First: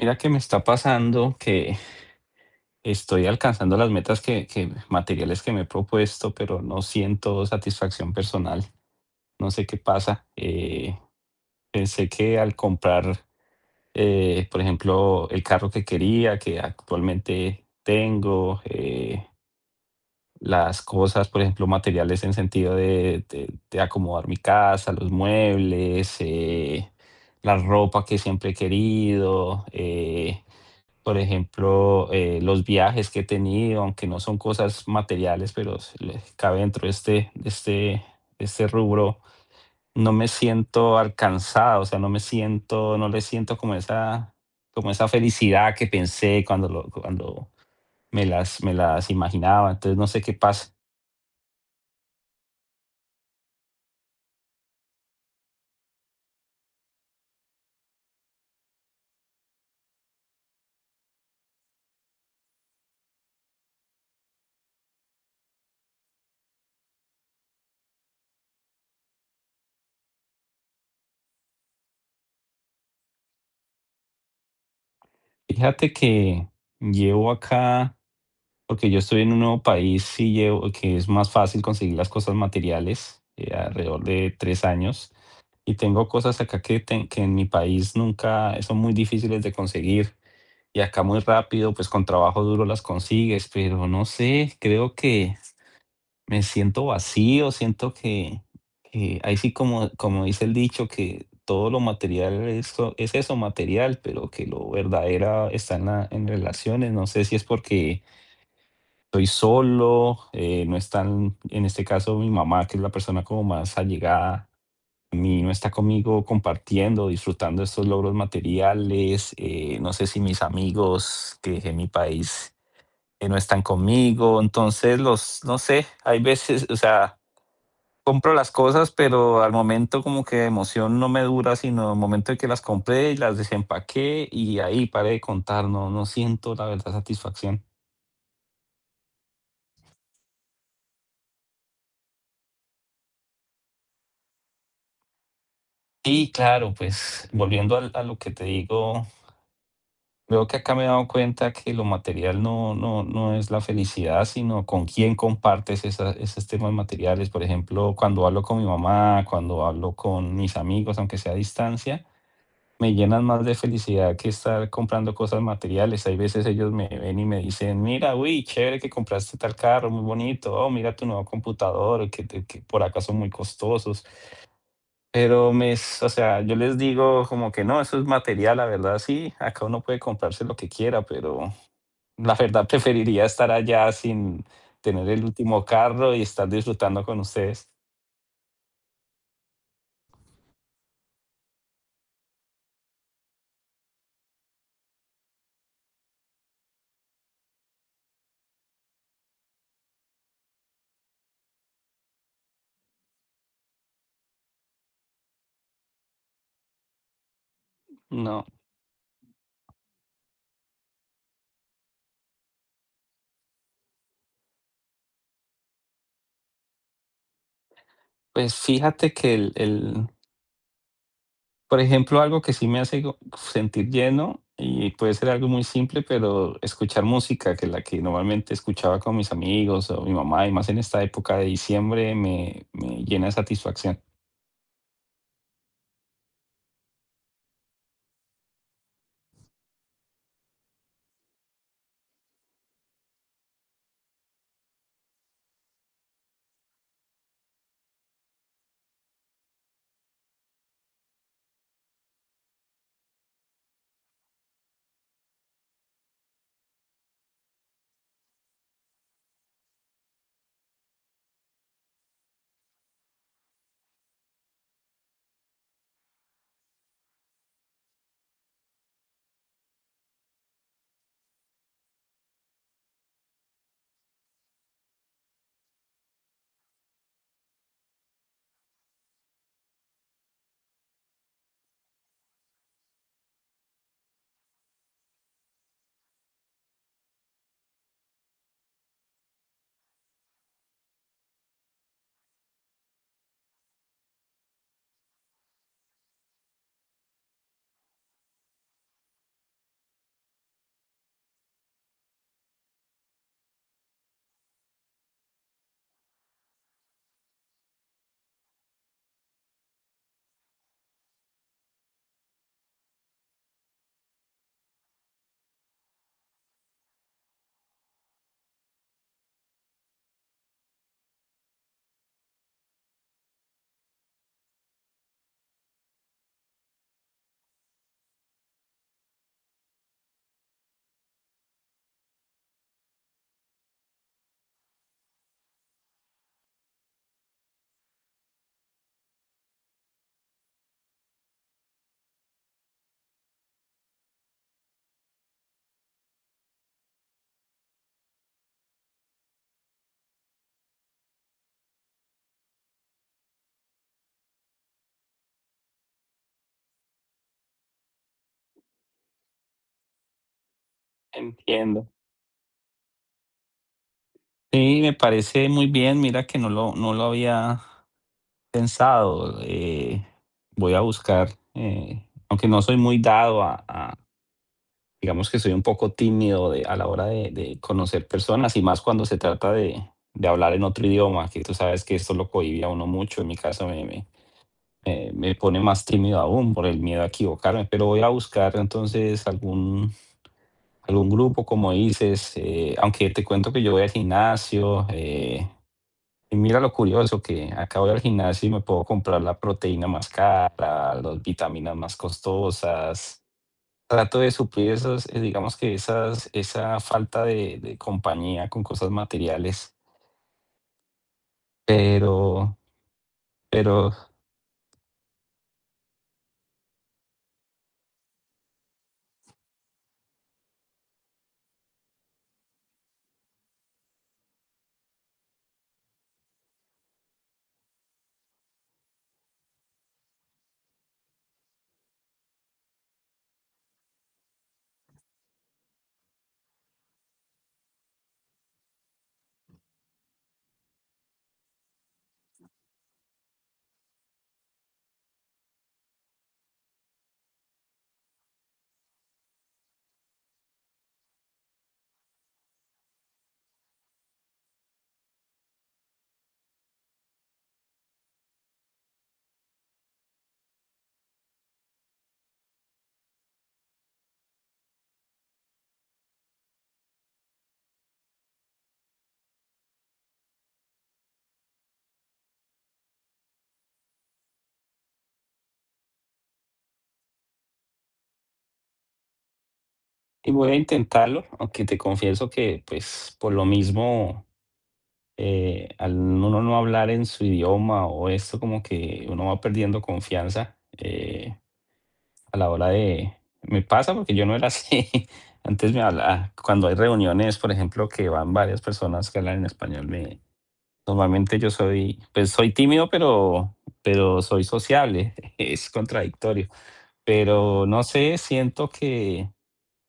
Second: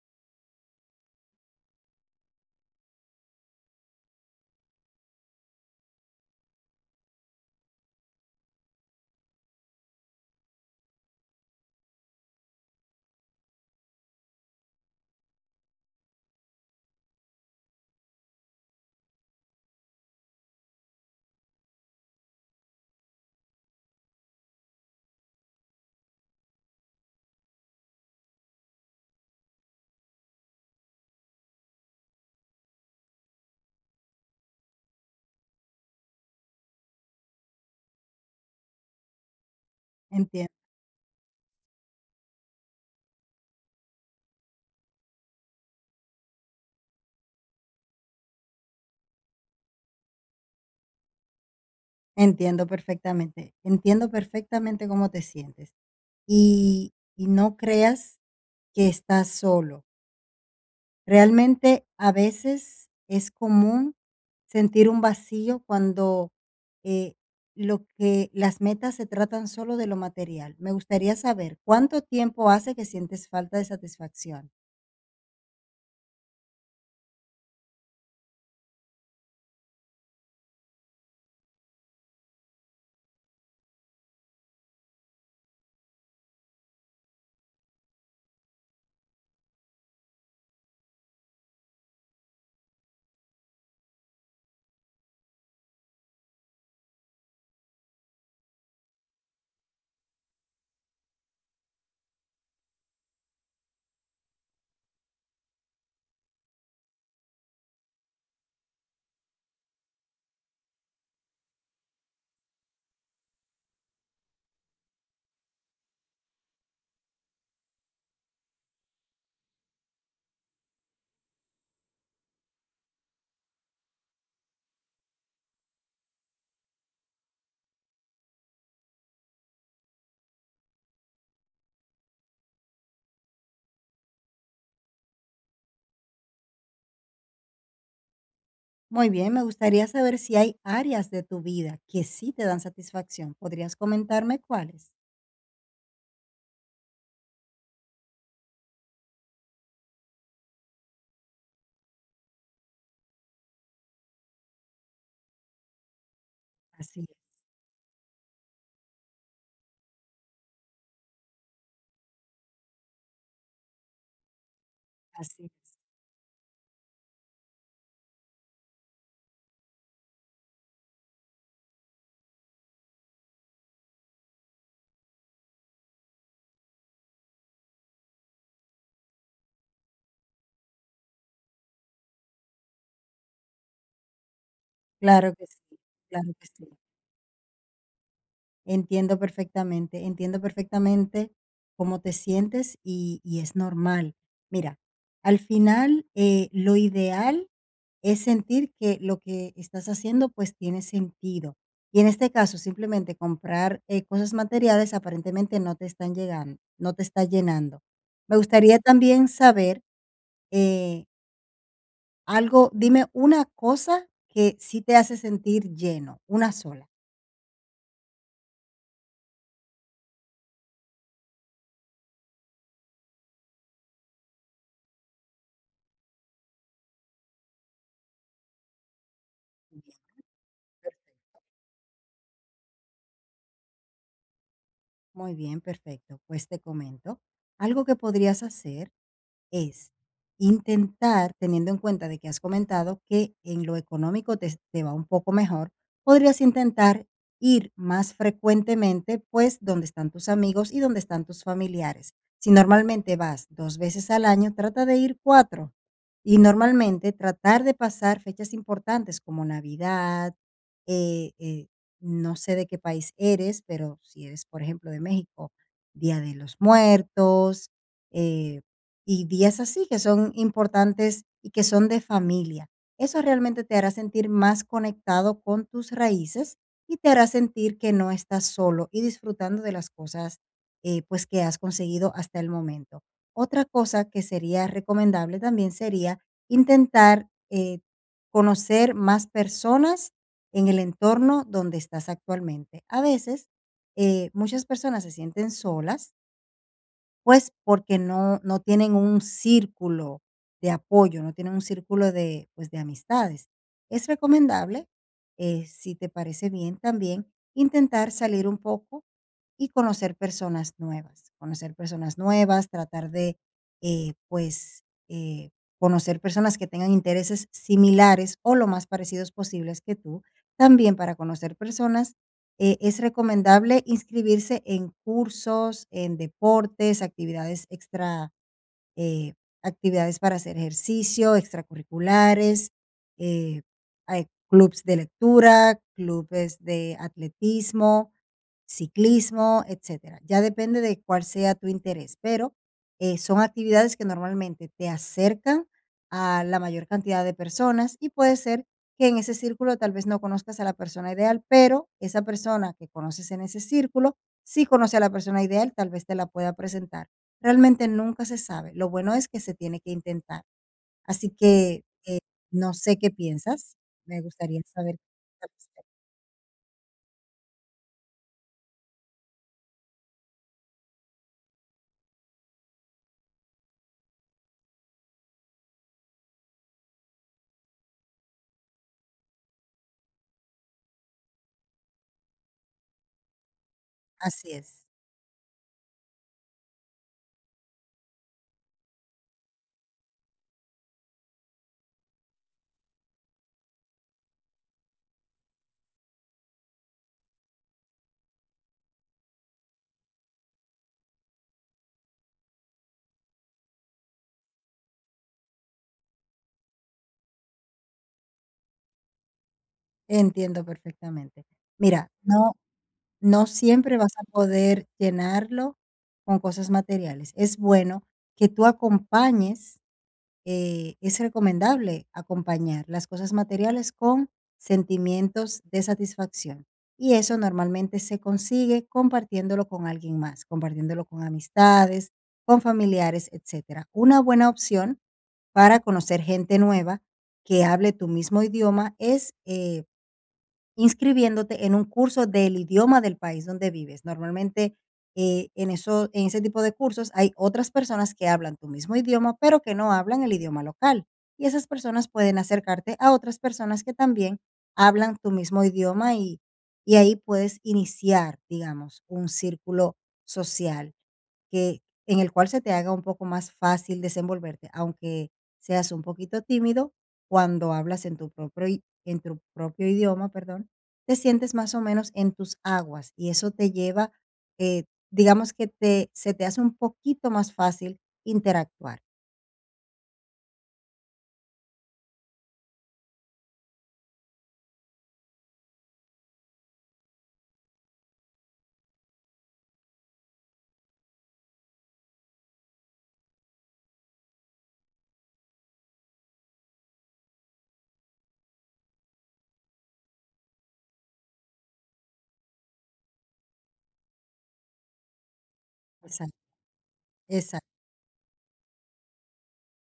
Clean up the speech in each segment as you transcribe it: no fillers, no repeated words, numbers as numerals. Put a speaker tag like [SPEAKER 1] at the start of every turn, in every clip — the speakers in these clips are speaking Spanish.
[SPEAKER 1] Mira que me está pasando que estoy alcanzando las metas que materiales que me he propuesto, pero no siento satisfacción personal. No sé qué pasa. Pensé que al comprar, por ejemplo, el carro que quería, que actualmente tengo, las cosas, por ejemplo, materiales en sentido de acomodar mi casa, los muebles, la ropa que siempre he querido. Por ejemplo, los viajes que he tenido, aunque no son cosas materiales, pero se le cabe dentro de este, de este rubro, no me
[SPEAKER 2] entiendo
[SPEAKER 1] siento alcanzado, o sea, no me siento, no le siento como esa felicidad que pensé cuando me las imaginaba. Entonces, no sé qué pasa.
[SPEAKER 2] entiendo perfectamente, entiendo perfectamente cómo te sientes. Y no creas que estás solo. Realmente, a veces es común sentir un vacío cuando, eh, lo que las metas se tratan solo de lo material. Me gustaría saber, ¿cuánto tiempo hace que sientes falta de satisfacción?
[SPEAKER 1] Fíjate que llevo acá, porque yo estoy en un nuevo país y llevo, que es más fácil conseguir las cosas materiales, alrededor de 3 años. Y tengo cosas acá que en mi país nunca son muy difíciles de conseguir y acá muy rápido, pues con trabajo duro las consigues, pero no sé, creo que me siento vacío, siento que ahí sí como, como dice el dicho, que todo lo material es eso material, pero que lo verdadero está en relaciones. No sé si es porque estoy solo, no están, en este caso mi mamá, que es la persona como más allegada mi no está conmigo compartiendo, disfrutando estos logros materiales, no sé si mis amigos que dejé en mi país no están conmigo, entonces los, no sé, hay veces, o sea, compro las cosas, pero al momento como que emoción no me dura, sino el momento en que las compré y las desempaqué y ahí paré de contar, no, no siento la verdad satisfacción.
[SPEAKER 2] Muy bien, me gustaría saber si hay áreas de tu vida que sí te dan satisfacción, ¿podrías comentarme cuáles?
[SPEAKER 1] Y claro, pues volviendo a lo que te digo, veo que acá me he dado cuenta que lo material no, no, no es la felicidad, sino con quién compartes esos temas
[SPEAKER 2] Así es,
[SPEAKER 1] materiales. Por ejemplo, cuando hablo con mi mamá, cuando hablo con mis amigos, aunque sea a distancia, me llenan más de felicidad que estar comprando cosas
[SPEAKER 2] así es.
[SPEAKER 1] materiales. Hay veces ellos me ven y me dicen, mira, uy, chévere que compraste tal carro, muy bonito, oh, mira tu nuevo computador, que por acá son muy costosos. Pero o sea, yo les digo como que no, eso es material, la verdad, sí, acá uno puede comprarse lo que quiera, pero la verdad, preferiría estar allá sin tener el
[SPEAKER 2] Claro que sí,
[SPEAKER 1] último carro y
[SPEAKER 2] claro que
[SPEAKER 1] estar
[SPEAKER 2] sí.
[SPEAKER 1] disfrutando con ustedes.
[SPEAKER 2] Entiendo perfectamente cómo te sientes y es normal. Mira, al final lo ideal es sentir que lo que estás haciendo pues tiene sentido. Y en este caso, simplemente comprar cosas materiales aparentemente no te están llegando, no te está llenando. Me
[SPEAKER 1] No,
[SPEAKER 2] gustaría también saber eh, algo, dime una cosa que sí te hace sentir lleno, una sola.
[SPEAKER 1] pues fíjate que el por ejemplo, algo que sí me hace go sentir lleno, y puede ser algo muy simple, pero escuchar música, que la que normalmente escuchaba con mis amigos o mi mamá, y más en
[SPEAKER 2] Bien,
[SPEAKER 1] esta época de diciembre, me llena de satisfacción.
[SPEAKER 2] muy bien, perfecto. Pues te comento, algo que podrías hacer, es intentar, teniendo en cuenta de que has comentado que en lo económico te va un poco mejor, podrías intentar ir más frecuentemente, pues, donde están tus amigos y donde están tus familiares. Si normalmente vas 2 veces al año, trata de ir cuatro. Y normalmente tratar de pasar fechas importantes como Navidad, eh eh, no sé de qué país eres, pero si eres, por ejemplo, de México, Día de los Muertos, eh y días así que son importantes y que son de familia. Eso realmente te hará sentir más conectado con tus raíces y te hará sentir que no estás solo y disfrutando de las cosas, pues, que has conseguido hasta el momento. Otra cosa que sería recomendable también sería intentar, conocer más personas en el entorno donde estás actualmente. A veces, muchas personas se sienten solas pues, porque no tienen un círculo de apoyo, no tienen un círculo de, pues, de amistades. Es recomendable, si te parece bien también, intentar salir un poco y conocer personas nuevas, tratar de, pues, eh, conocer personas que tengan intereses similares o lo más parecidos posibles que tú, también para conocer personas es recomendable inscribirse en cursos, en deportes, actividades extra eh, actividades para hacer ejercicio, extracurriculares, eh, hay clubs de lectura, clubes de atletismo, ciclismo, etcétera. Ya depende de cuál sea tu interés, pero son actividades que normalmente te acercan a la mayor cantidad de personas y puede ser que en ese círculo tal vez no conozcas a la persona ideal, pero esa persona que conoces en ese círculo, si conoce a la persona ideal, tal vez te la pueda presentar. Realmente nunca se sabe. Lo bueno es que se tiene que intentar. Así que,
[SPEAKER 1] Entiendo.
[SPEAKER 2] eh, no sé qué piensas. Me gustaría
[SPEAKER 1] Sí, me
[SPEAKER 2] saber qué piensas al
[SPEAKER 1] parece muy
[SPEAKER 2] respecto.
[SPEAKER 1] bien. Mira que no lo había pensado, voy a buscar, aunque no soy muy dado a. Digamos que soy un poco tímido a la hora de conocer personas y más cuando se trata de hablar en otro idioma, que tú sabes que esto lo cohibía a uno mucho, en mi caso
[SPEAKER 2] Así es,
[SPEAKER 1] me pone más tímido aún por el miedo a equivocarme, pero voy a buscar entonces algún, algún grupo, como dices, aunque te cuento que yo voy al gimnasio, y mira lo curioso que acá voy al gimnasio y me puedo comprar la proteína más cara, las vitaminas más costosas. Trato de suplir esas, digamos que esas, esa falta de compañía con cosas materiales,
[SPEAKER 2] entiendo perfectamente. Mira, no
[SPEAKER 1] pero,
[SPEAKER 2] no
[SPEAKER 1] pero,
[SPEAKER 2] siempre vas a poder llenarlo con cosas materiales. Es bueno que tú acompañes es recomendable acompañar las cosas materiales con sentimientos de satisfacción. Y eso normalmente se consigue compartiéndolo con alguien más, compartiéndolo con amistades, con familiares, etcétera. Una buena opción para conocer gente nueva que hable tu mismo idioma es inscribiéndote en un curso del idioma del país donde vives. Normalmente, en eso en ese tipo de cursos hay otras personas que hablan tu mismo idioma, pero que no hablan el idioma local. Y esas personas pueden acercarte a otras personas que también hablan tu mismo idioma y ahí puedes iniciar, digamos, un círculo social que en el cual se te haga un poco más fácil desenvolverte, aunque seas un poquito tímido, cuando hablas en tu propio i en tu propio idioma, perdón, te sientes más o menos en tus aguas, y eso te lleva, eh, digamos que te se te hace un poquito más fácil interactuar.
[SPEAKER 1] y voy a intentarlo, aunque te confieso que, pues, por lo mismo, al uno no hablar en su idioma o esto, como que uno va perdiendo confianza. A la hora de me pasa porque yo no era así. Antes me habla cuando hay reuniones, por ejemplo, que van varias personas que hablan en español, me normalmente yo soy, pues, soy tímido, pero soy sociable, es
[SPEAKER 2] Exacto,
[SPEAKER 1] contradictorio. Pero
[SPEAKER 2] exacto,
[SPEAKER 1] no sé, siento que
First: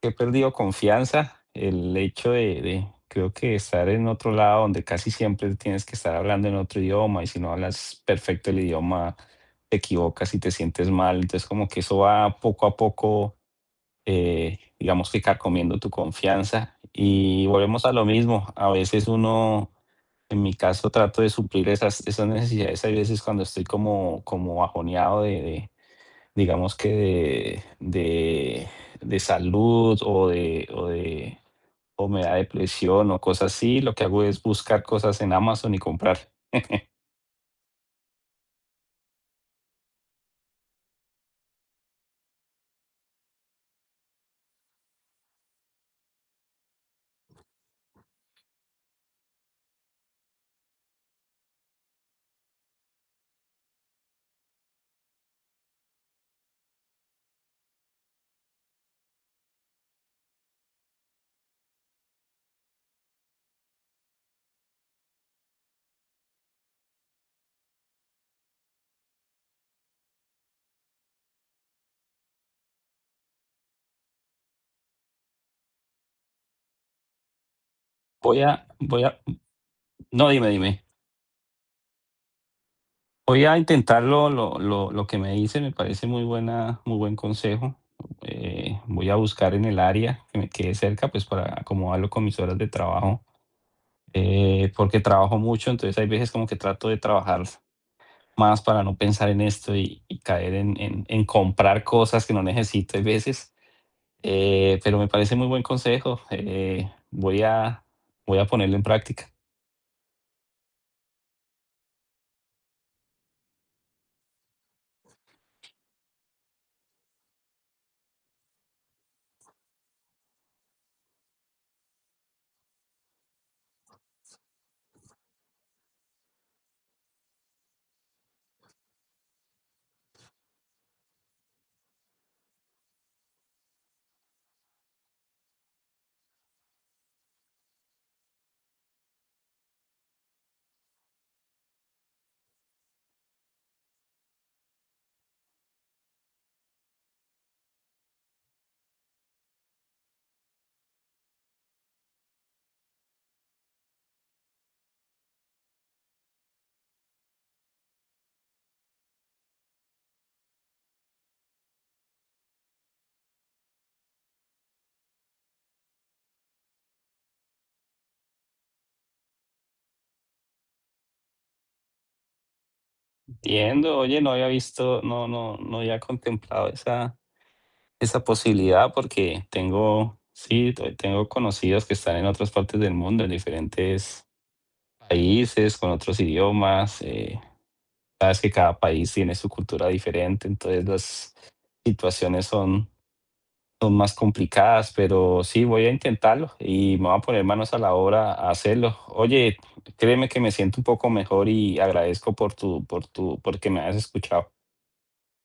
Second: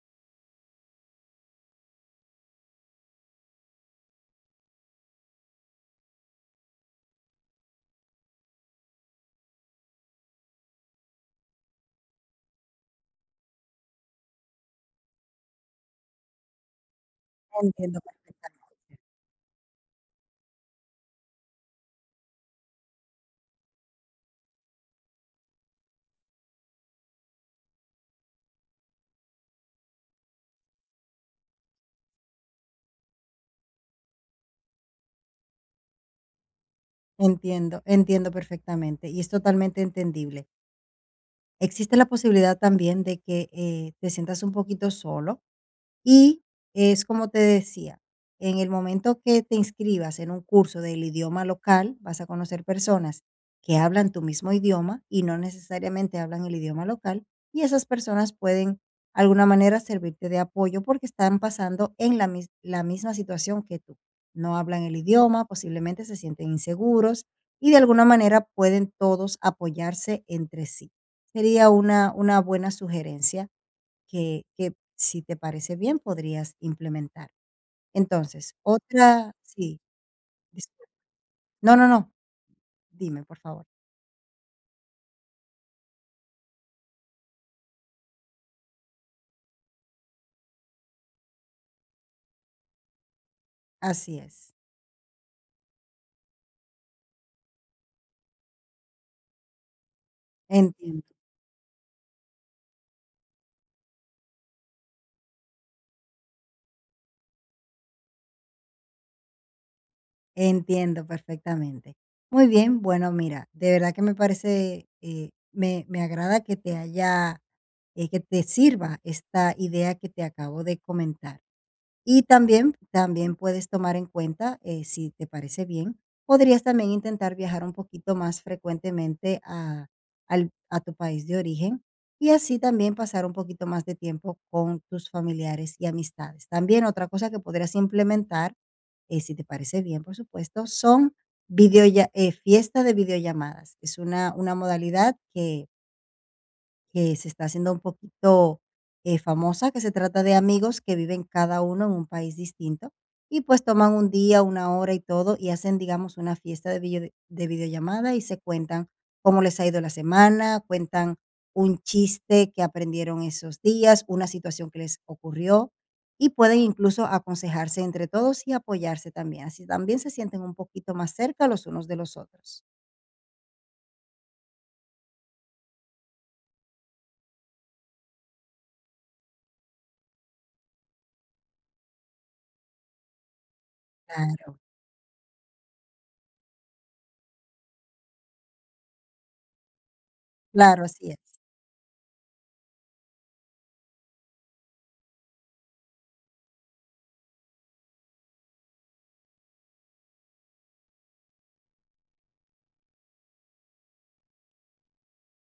[SPEAKER 1] que he perdido confianza. El hecho creo que estar en otro lado donde casi siempre tienes que estar hablando en otro idioma y si no hablas perfecto el idioma, te equivocas y te sientes mal. Entonces como que eso va poco a poco, digamos que carcomiendo tu confianza. Y volvemos a
[SPEAKER 2] entiendo
[SPEAKER 1] lo mismo. A
[SPEAKER 2] perfectamente.
[SPEAKER 1] veces uno, en mi caso, trato de suplir esas, esas necesidades. Hay veces cuando estoy como, como bajoneado de digamos de salud o de, o de, o me da depresión o cosas así, lo que hago es buscar cosas en Amazon y comprar.
[SPEAKER 2] Entiendo, entiendo perfectamente, y es totalmente entendible. Existe la posibilidad también de que te sientas un poquito solo. Y es como te decía, en el momento que te inscribas en un curso del idioma local, vas a conocer personas que hablan tu mismo idioma y no necesariamente hablan el idioma local, y esas personas pueden, de alguna manera, servirte de apoyo porque están pasando en la misma situación que tú. No hablan el idioma, posiblemente se sienten inseguros y de alguna manera pueden todos apoyarse entre sí. Sería una buena sugerencia que si te parece bien, podrías implementar.
[SPEAKER 1] Voy
[SPEAKER 2] Entonces,
[SPEAKER 1] a, voy a,
[SPEAKER 2] otra sí,
[SPEAKER 1] no, dime, dime.
[SPEAKER 2] discul no, no, no, dime, por
[SPEAKER 1] Voy a
[SPEAKER 2] favor.
[SPEAKER 1] intentarlo, lo que me dice me parece muy buena, muy buen consejo. Voy a buscar en el área que me quede cerca, pues para acomodarlo con mis horas de trabajo,
[SPEAKER 2] Así es,
[SPEAKER 1] porque trabajo mucho, entonces hay veces como que trato de trabajar más para no pensar en esto y caer en
[SPEAKER 2] entiendo,
[SPEAKER 1] en en comprar cosas que no necesito hay veces, pero me parece muy buen consejo, voy a ponerlo en práctica.
[SPEAKER 2] entiendo perfectamente. Muy bien, bueno, mira, de verdad que me parece, me agrada que te haya que te sirva esta idea que te acabo de comentar. Y también también puedes tomar en cuenta, si te parece bien, podrías también intentar viajar un poquito más frecuentemente a al a tu país de origen, y así también pasar un poquito más de tiempo con tus familiares y amistades. También otra cosa que podrías implementar, si te parece bien, por supuesto, son video fiesta de videollamadas. Es una modalidad que se está haciendo un poquito, famosa, que se trata de amigos que viven cada uno en un país distinto y, pues, toman un día, una hora y todo, y hacen, digamos, una fiesta de video de videollamada y se cuentan cómo les ha ido la semana, cuentan un chiste que aprendieron esos días, una situación que les ocurrió, y pueden incluso aconsejarse entre todos y apoyarse también. Así también se sienten un poquito más cerca los unos de los otros.
[SPEAKER 1] Entiendo, oye, no había visto, no había contemplado esa esa posibilidad porque tengo, sí, te tengo conocidos que están en otras partes del mundo, en diferentes
[SPEAKER 2] Claro,
[SPEAKER 1] países, con otros idiomas, sabes que cada país tiene su cultura diferente,
[SPEAKER 2] claro,
[SPEAKER 1] entonces
[SPEAKER 2] así
[SPEAKER 1] las
[SPEAKER 2] es.
[SPEAKER 1] situaciones son son más complicadas, pero sí, voy a intentarlo y me voy a poner manos a la obra a hacerlo. Oye, créeme que me siento un poco mejor y agradezco por tu, porque me has escuchado.